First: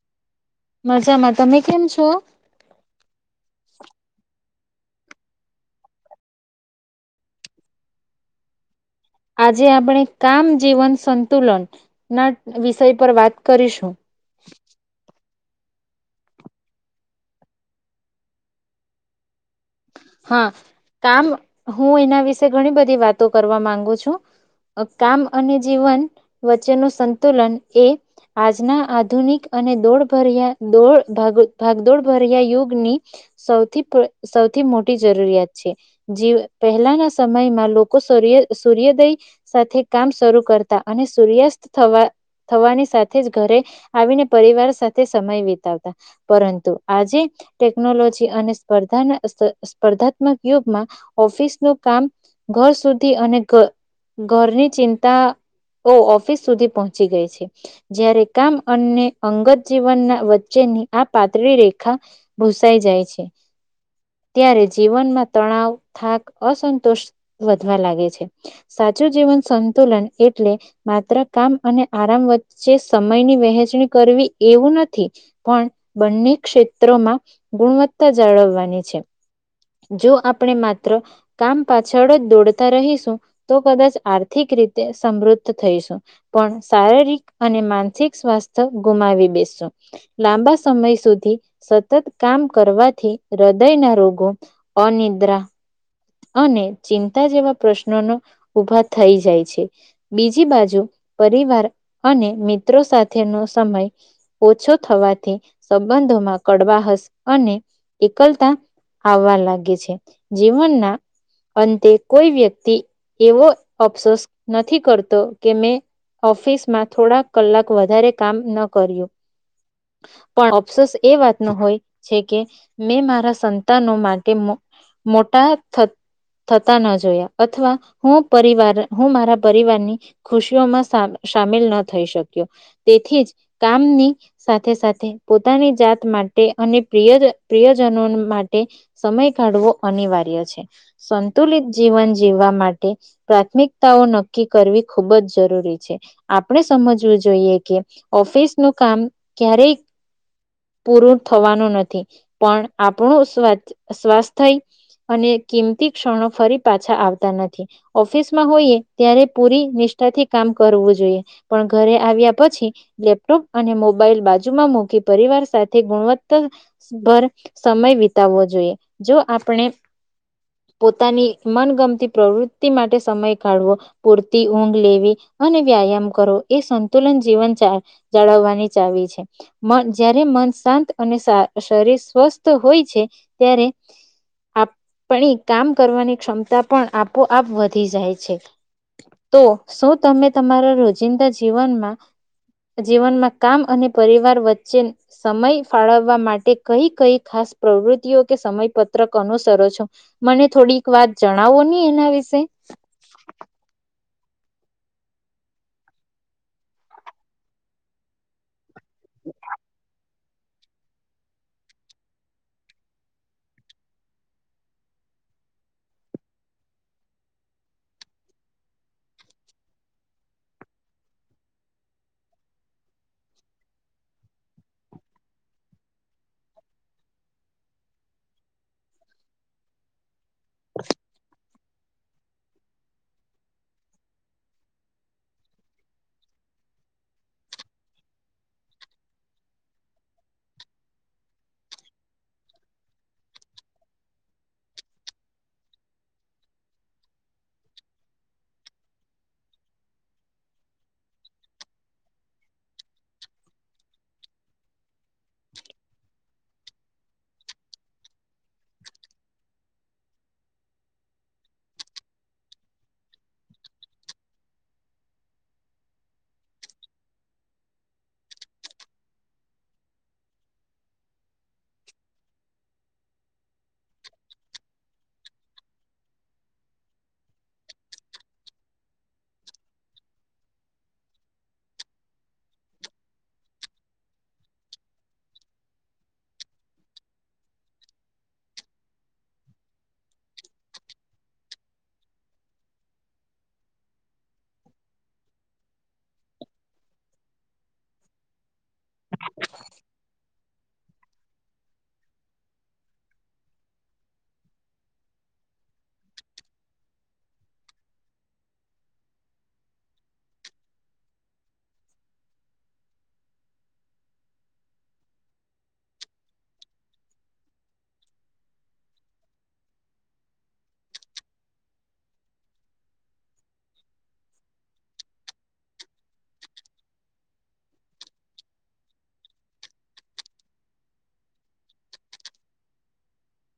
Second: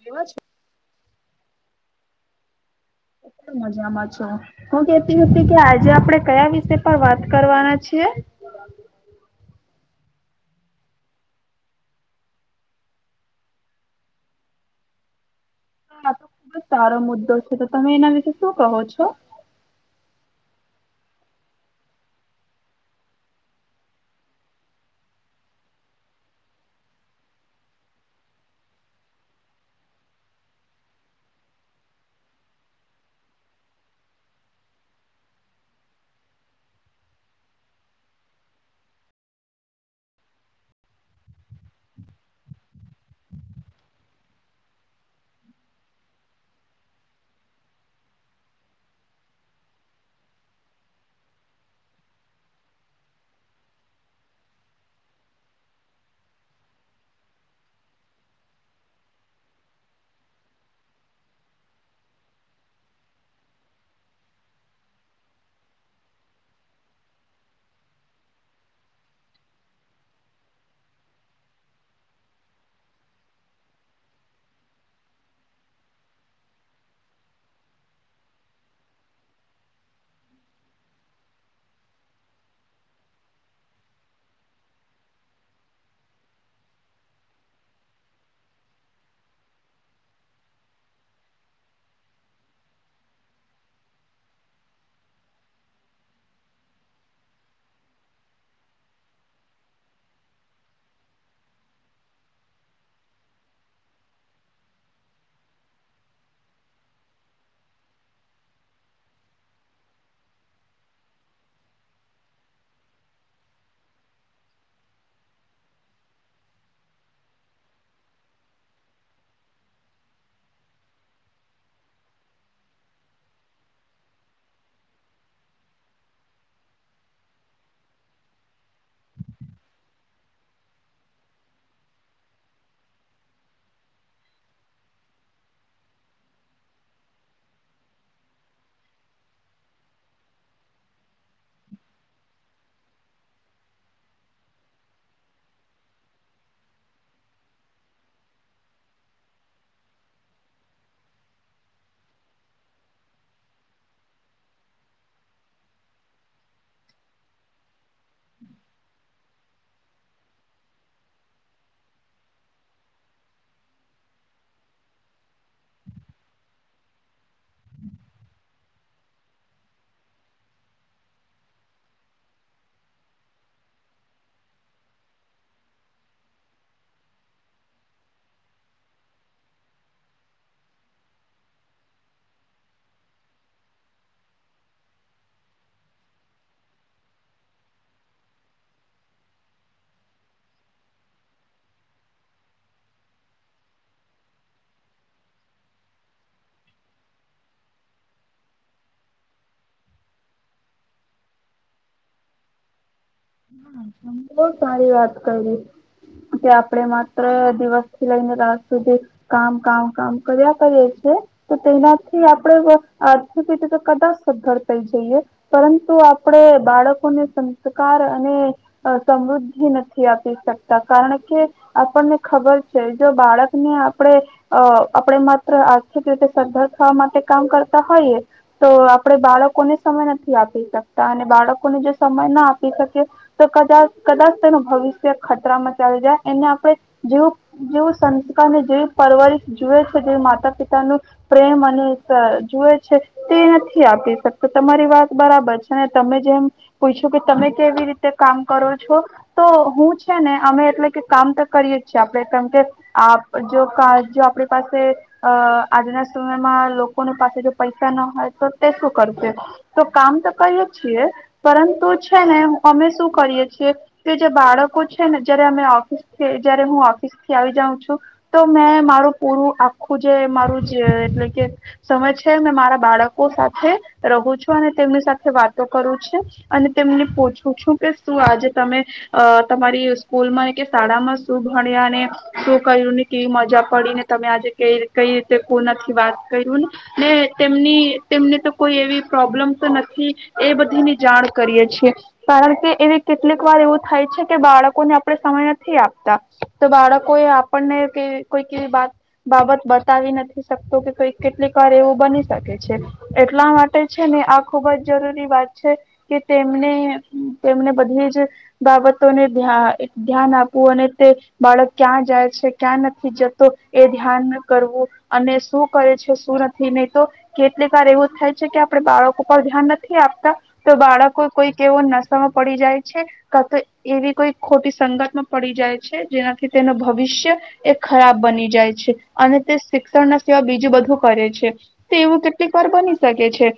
કેવા છો? મજામાં તમે કેમ છો. હું તો મજામાં છું શું કેતી હતી કે આજે આપડે કયા વિષ પર વાત કરવાના છીએ? આજે આપણે કામ જીવન સંતુલન ના વિષય પર વાત કરીશું. હ આ તો ખુબ જ સારો મુદ્દો છે તો તમે એના વિશે શું કહો છો. હા કામ હું એના વિશે ઘણી બધી વાતો કરવા માંગુ છું કામ અને જીવન વચ્ચેનું સંતુલન એ આજના આધુનિક અને દોડભર્યા દોડ ભાગદોડ ભર્યા યુગની સાઉ સૌથી થી મોટી જરૂરિયાત છે જ પહેલાના સમયમાં લોકો સૂર્ય સૂર્યોદય સાથે કામ શરૂ કરતા અને સૂર્યાસ્ત થવા થવાની સાથે જ ઘરે આવીને પરિવાર સાથે સમય વિતાવતા પરંતુ આજે ટેકનોલોજી અને સ્પર્ધા ની સ્પ ર્સ્પર્ધાત્મક યુગમાં ઓફિસ નું કામ ઘર સુધી અને ઘરની ચિંતાઓ ઓફિસ સુધી પહોંચી ગઈ છે જ્યારે કામ અને અંગત જીવનના વચ્ચેની આ પાતળી રેખા ભૂસાઈ જાય છે. ત્યારે જીવનમાં તણાવ થાક અસંતોષ વધવા લાગે છે સાચું જીવન સંતુલન એટલે માત્ર કામ અને આરામ વચ્ચે સમયની વહેંચણી કરવી એવું નથી પણ બંને ક્ષેત્રોમાં ગુણવત્તા જાળવવાની છે. જો આપણે માત્ર કામ પાછળ જ દોડતા રહીશું તો કદાચ આર્થિક રીતે સમૃદ્ધ થઈશું પણ શારીરિક અને માનસિક સ્વાસ્થ્ય ગુમાવી બેસશું લાંબા સમય સુધી સતત કામ કરવાથી હૃદયના રોગો અનિદ્રા. અને ચિંતા જેવા પ્રશ્નો નો ઉભા થઈ જાય છે બીજી બાજુ પરિવાર અને મિત્રો સાથેનો સમય ઓછો થવાથી સંબંધોમાં કડવાહસ અને એકલતા આવવા લાગે છે જીવનના અંતે કોઈ વ્યક્તિ એવો અફસોસ નથી કરતો કે મેં ઓફિસમાં થોડાક કલાક વધારે કામ ન કર્યું પણ અફસોસ એ વાત ન હોય છે કે મેં મારા સંતાનો માટે મોં મોટા થતા ન જોયા અથવા હું પરિવાર હું મારા પરિવારની ખુશીઓમાં સા સામીલ ન થઈ શક્યો તેથી જ કામની સાથે સાથે પોતાની જાત માટે અને પ્રિય પ્રિયજનો માટે સમય કાઢવો અનિવાર્ય છે. સંતુલિત જીવન જીવવા માટે પ્રાથમિકતાઓ નક્કી કરવી ખુબ જ જરૂરી છે આપણે સમજવું જોઈએ કે ઓફિસ નું કામ ક્યારેય પૂરું થવાનું નથી પણ આપણું સ્ સ્વાસ્થય અને કિંમતી ક્ષણો ફરી પાછા આવતા નથી ઓફિસમાં હોઈએ ત્યારે પૂરી નિષ્ઠાથી કામ કરવું જોઈએ પણ ઘરે આવ્યા પછી લેપટોપ અને મોબાઈલ બાજુમાં મૂકી પરિવાર સાથે ગુણવત્તા ભર સમય વિતાવવો જોઈએ જો આપણે પોતાની મનગમતી પ્રવૃતિ માટે સમય કાઢવો પૂરતી ઊંઘ લેવી અને વ્યાયામ કરો એ સંતુલન જીવન જાળવવાની ચાવી છે જ્યારે મન શાંત અને શરીર સ્વસ્થ હોય છે ત્યારે આ પણણી કામ કરવાની ક્ષમતા પણ આપોઆપ વધી જાય છે તો શું તમે તમારા રોજિંદા જીવનમાં જીવનમાં કામ અને પરિવાર વચ્ચે સમય ફાળવવા માટે કઈ કઈ ખાસ પ્રવૃત્તિઓ કે સમયપત્રક અનુસરો છો. મને થોડીક વાત જણાવો ની એના વિશે. હ બો સારી વાત કરી કે આપડે માત્ર દિવસ થી લઈને રા સુઘી કામ કામ કામ કર્યા કરીએ છીએ. તો તેનાથી આપણે આર્થિક રીતે કદાચ સધર થઈ જઈએ પરંતુ આપણે બાળકોને સંસ્કાર સમૃદ્ધિ નથી આપી શકતા કારણ કે આપણને ખબર છે જો બાળકને આપણે આપણે માત્ર આર્થિક રીતે સદ્ધર થવા માટે કામ કરતા હોઈએ તો આપણે બાળકોને સમય નથી. આપી શકતા અને બાળકો લોકોને જે સમય ના આપી શકે તો કદાચ કદાચ તેનું ભવિષ્ય ખતરામાં ચાલી જાય એને આપણે જેવું જેવું સંસ્કારને જેવી પરવરશ જુએ છે જેવી માતા પિતાનું પ્રેમ અને જુએ છે તે નથી આપી શકતો તમારી વાત બરાબર છે ને તમે જેમ પૂછો કે તમે કેવી રીતે કામ કરો છો તો હું છે ને અમે એટલે કે કામ તો કરીએ જ છે આપણે કેમ કે આપ જો જો આપણી પાસે અ આજના સમયમાં લોકોની પાસે જો પૈસા ના હોય તો તે શું કરશે તો કામ તો કરીએ છીએ પરંતુ છે ને અમે શું કરીએ છીએ કે જે બાળકો છે ને જયારે અમે ઓફિસ જય હું ઓફિસ થી આવી જાઉં છું તો મેં મારું પૂરું આખું જે મારું એટલે કે સમય છે મે મારા બાળકો સાથે રહું છું અને તેમની સાથે વાતો કરું છું અને તેમની પો છું કે શું આજે તમે તમારી સ્કૂલમાં કે શાળામાં શું ભણ્યા ને શું કર્યુંને કેવી મજા પડીને તમે આજે ક કઈ રીતે કો નથી વાત કર્યું ને તેમની તેમને તો કોઈ એવી પ્રોબ્લેમ નથી એ બધીની જાણ કરીએ છીએ. કારણ કે એવી કેટલીક વાર એવું થાય છે કે બાળકોને આપણે સમય નથી આપતા તો બાળકો એ આપણને કોઈ વાત બાબત બતાવી નથી. કે કઈક કેટલીક વાર એવું બની શકે છે એટલા માટે છે ને આ ખુબ જ જરૂરી વાત છે કે તેમને તેમને બધી જ બાબતોને્યા ધ્યાન આપવું અને તે બાળક ક્યાં જાય છે ક્યાં નથી જતો એ ધ્યાન કરવું અને શું કરે છે શું નથી નહી તો કેટલી વાર એવું થાય છે કે આપડ બાળકો પર ધ્યાન નથી આપતા તો બાળકો કોઈ કે એવો પડી જાય છે ક એવી કોઈ ખોટી સંગતમાં પડી જાય છે જેનાથી તેનું ભવિષ્ય એ ખરાબ બની જાય છે અને તે શિક્ષણ ના સેવા બીજું બધું કરે છે તે એવું કેટલી વાર બની શકે છે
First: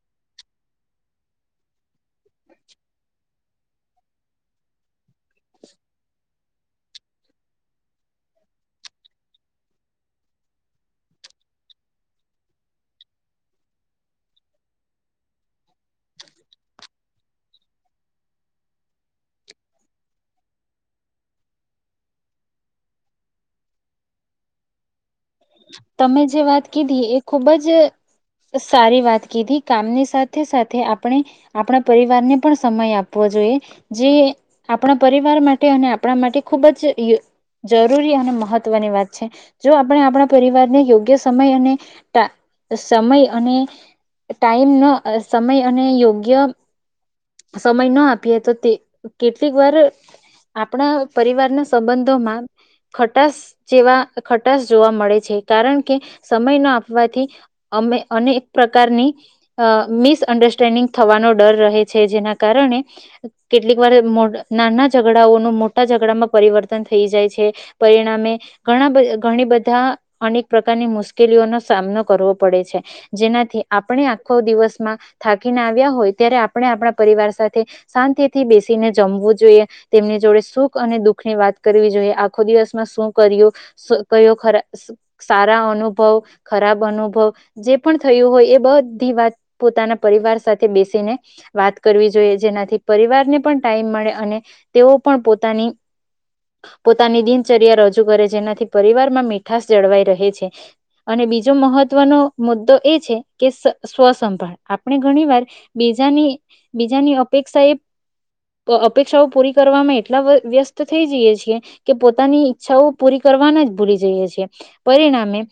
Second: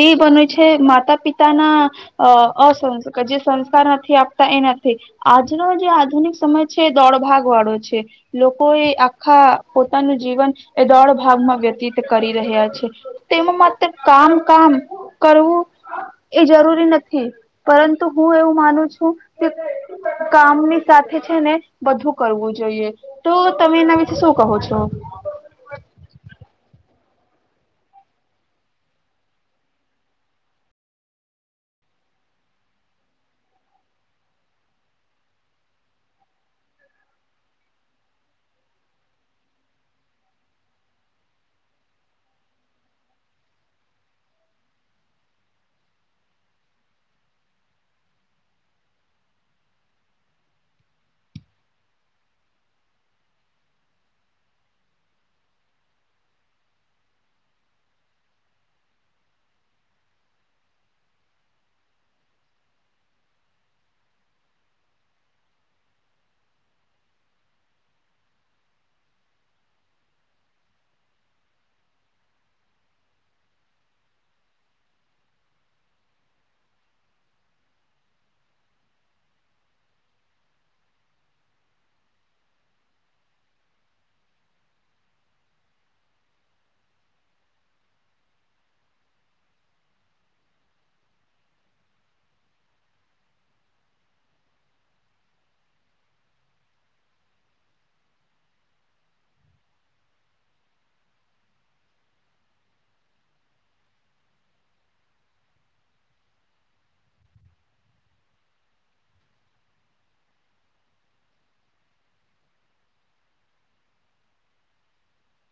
એ બને છે માતા પિતાના અ અસંસ કર જે સંસ્કાર નથી આપતા એ નથી. આજર જે આધુનિક સમય છે દોડ ભાગ વાળો છે લોકો એ આખા પોતાનું જીવન એ દોડ ભાગમાં વ્યતીત કરી રહ્યા છે તેમાં માત્ર કામ કામ કરવું એ જરૂરી નથી. પરંતુ હું એવું માનું છું કે કામની સાથે છે ને બધું કરવું જોઈએ તો તમે એના વિશે શું કહો છો. તમે જે વાત કીધી એ ખુબ જ સારી વાત કીધી કામની સાથે સાથે આપણે આપણા પરિવારને પણ સમય આપવો જોઈએ જે આપણા પરિવાર માટે અને આપણા માટે ખૂબ જ જરૂરી અને મહત્વની વાત છે જો આપણે આપણા પરિવારને યોગ્ય સમય અને સમય અને ટાઈમ ન સમય અને યોગ્ય સમય ન આપીએ તો તે કેટલીક વાર આપણા પરિવારના સંબંધોમાં ખટાસ જેવા ખટાસ જોવા મળે છે. છે. કારણ કે સમય ના આપવાથી અમે અનેક પ્રકારની અ મિસઅન્ડરસ્ટેન્ડિંગ થવાનો ડર રહે છે. જેના કારણે કેટલીક મોડ નાના ઝઘડાઓનું મોટા ઝઘડામાં પરિવર્તન થઈ જાય છે. પરિણામે ઘણા બ ઘણી બધા અનેક પ્રકારની મુશ્કેલીઓનો સામનો કરવો પડે છે. જેનાથી આપણે આખો દિવસમાં થાકીને આવ્યા હોય ત્યારે આપણે આપણા પરિવાર સાથે શાંતિથી બેસીને જમવું જોઈએ. તેમની જોડે સુખ અને દુખ ની વાત કરવી જોઈએ. આખો દિવસમાં શું કર્યું શું કર્યો ખરા સારા અનુભવ, ખરાબ અનુભવ જે પણ થયું હોય એ બધી વાત પોતાના પરિવાર સાથે બેસીને વાત કરવી જોઈએ. જેનાથી પરિવારને પણ ટાઈમ મળે અને તેઓ પણ પોતાની પોતાની દિનચર્યા રજૂ કરે જેનાથી પરિવાર માં મીઠાશ જળવાઈ રહે છે અને બીજો મહત્વનો મુદ્દો એ છે કે સ સ્વસંભાળ આપણે ઘણી વાર બીજાની બીજાની અપેક્ષા એ પ અપેક્ષાઓ પૂરી કરવામાં એટલા વ્યસ્ત થઈ જઈએ છીએ કે પોતાની ઈચ્છાઓ પૂરી કરવાના જ ભૂલી જઈએ છીએ. પરિણામે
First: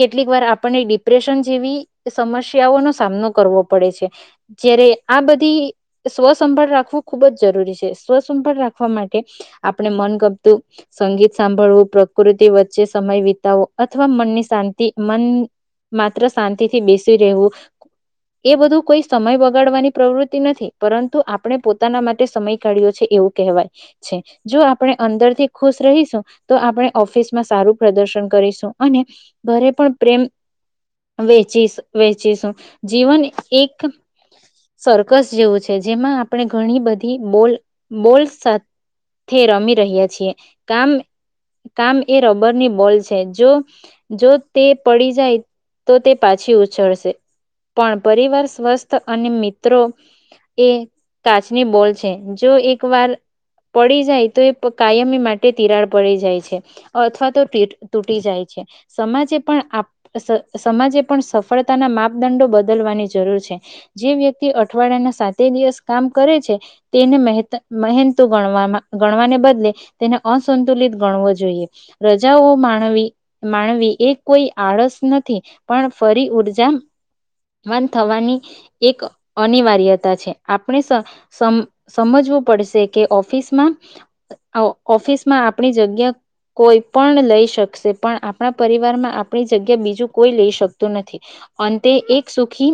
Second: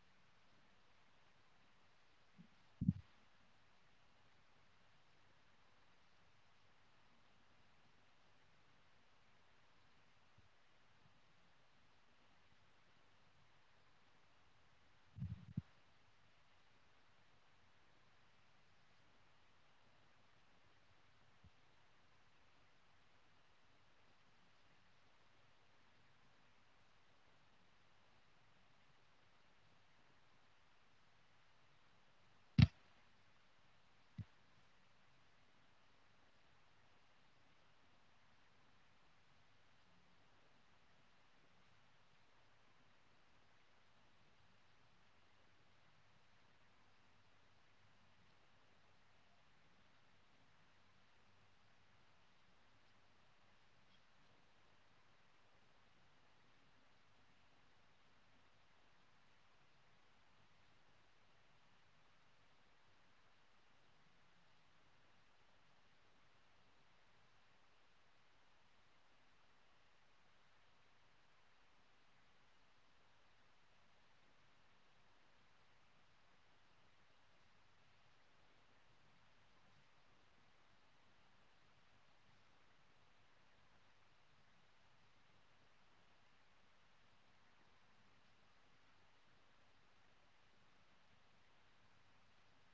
કેટલીક વાર આપણને ડિપ્રેશન જેવી સમસ્યાઓનો સામનો કરવો પડે છે. જયારે આ બધી સ્વસંભાળ રાખવું ખુબ જ જરૂરી છે. સ્વસંભાળ રાખવા માટે આપણે મન ગમતું સંગીત સાંભળવું, પ્રકૃતિ વચ્ચે સમય વિતાવો અથવા મનની શાંતિ, મન માત્ર શાંતિથી બેસી રહેવું. એ બધું કોઈ સમય બગાડવાની પ્રવૃતિ નથી. પરંતુ આપણે પોતાના માટે સમય કાઢ્યો છે એવું કહેવાય છે. જો આપણે અંદરથી ખુશ રહીશું તો આપણે ઓફિસમાં સારું પ્રદર્શન કરીશું અને ઘરે પણ પ્રેમ વેચીશ વેચીશું જીવન એક સરર્કસ જેવું છે જેમાં આપણે ઘણી બધી બોલ બોલ સા સાથે રમી રહ્યા છીએ કામ કામ એ રમ બરની બોલ છે. જો જો તે પડી જાય તો તે પાછી ઉછળશે. પણ પરિવાર સ્વસ્થ અને મિત્રો એ કાચની બોલ છે. જો એક વાર પડી જાય તો એ પ કાયમી માટે તિરાડ પડી જાય છે અથવા તુટીટ તૂટી જાય છે. સમાજે પણ આપ સમાજે પણ સફળતાના માપદંડો બદલવાની જરૂર છે જે વ્યક્તિ અઠવાડિયાના સાતે દિવસ કામ કરે છે. તેને મહેતા મહેનતુ ગણવામાં ગણવાને બદલે તેને અસંતુલિત ગણવો જોઈએ. રજાઓ માણવી માણવી એ કોઈ આળસ નથી. પણ ફરી ઊર્જા વાન થવાની એક અનિવાર્યતા છે. આપણે સ સમ સમજવું પડશે કે ઓફિસમાં ઓ ઓફિસમાં આપણી જગ્યા કોઈ પણ લઈ શકશે પણ આપણા પરિવારમાં આપણી જગ્યા બીજું કોઈ લઈ શકતું નથી. અંતે એક સુખી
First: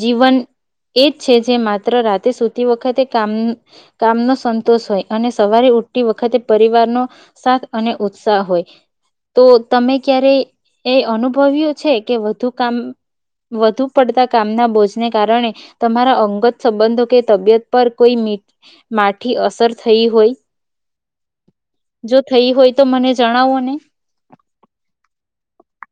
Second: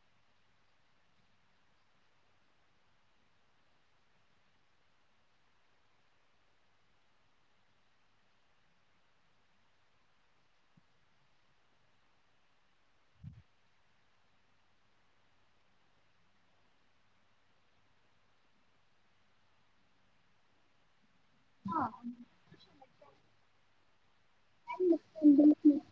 જીવન એ જ છે જે માત્ર રાતે સુતી વખતે કામ કામનો સંતોષ હોય અને સવારે ઉઠતી વખતે પરિવારનો સાથ અને ઉત્સાહ હોય તો તમે ક્યારે એ અનુભવ્યું છે કે વધુ કામ વધુ પડતા કામના બોજને કારણે તમારા અંગત સંબંધો કે તબિયત પર કોઈ મી માઠી અસર થઈ હોય. જો થઈ હોય તો, મને જણાવો ને. મુશ્કેલ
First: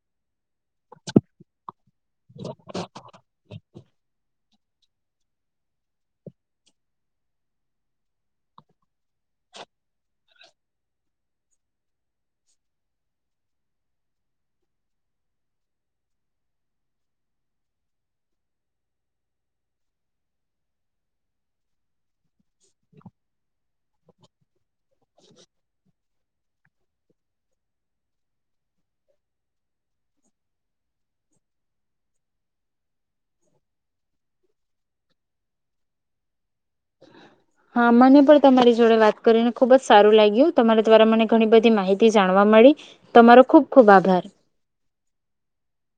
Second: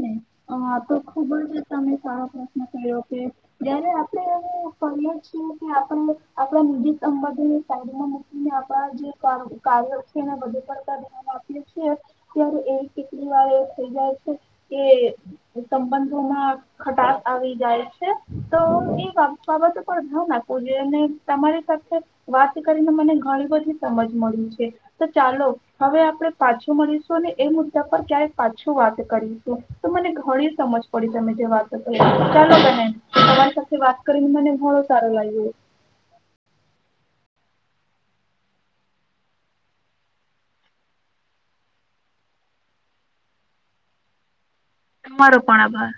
ને અ તો ખૂબ જ. તમે સારો પ્રશ્ન કર્યો કે જયારે આપણે કહીએ છે કે, આપણે આપણા નિજી સંબંધોને સાઈડમાં મૂકીને આપણા જે કામ કાલે ઉઠીને વધુ પડતા જવાબ આપીયે છીએ, ત્યારે એ કેટલી વાર થઈ જાય છે કે સંબંધોમાં ખટાસ આવી જાય છે તો એ બાબત પર ધ્યાન આપું જોઈ અને તમારી સાથે વાત કરીને મને ઘણી બધી સમજ મળી છે. હે. તો ચાલો હવે આપ આપડે પાછું મળીશું અને એ મુદ્દા પર ક્યાય પાછું વાત કરીશું. તો મને ઘણી સમજ પડી તમે જે વાતો કરી. ચાલો બેન તમારી સાથે વાત કરીને મને ઘણું સારુ લાગ્યું. હા મને પણ તમારી જોડે વાત કરીને ખુબ જ સારું લાગ્યું તમારા દ્વારા મને ઘણી બધી માહિતી જાણવા મળી તમારો ખુબ ખુબ આભાર. તમારો પણ આભાર.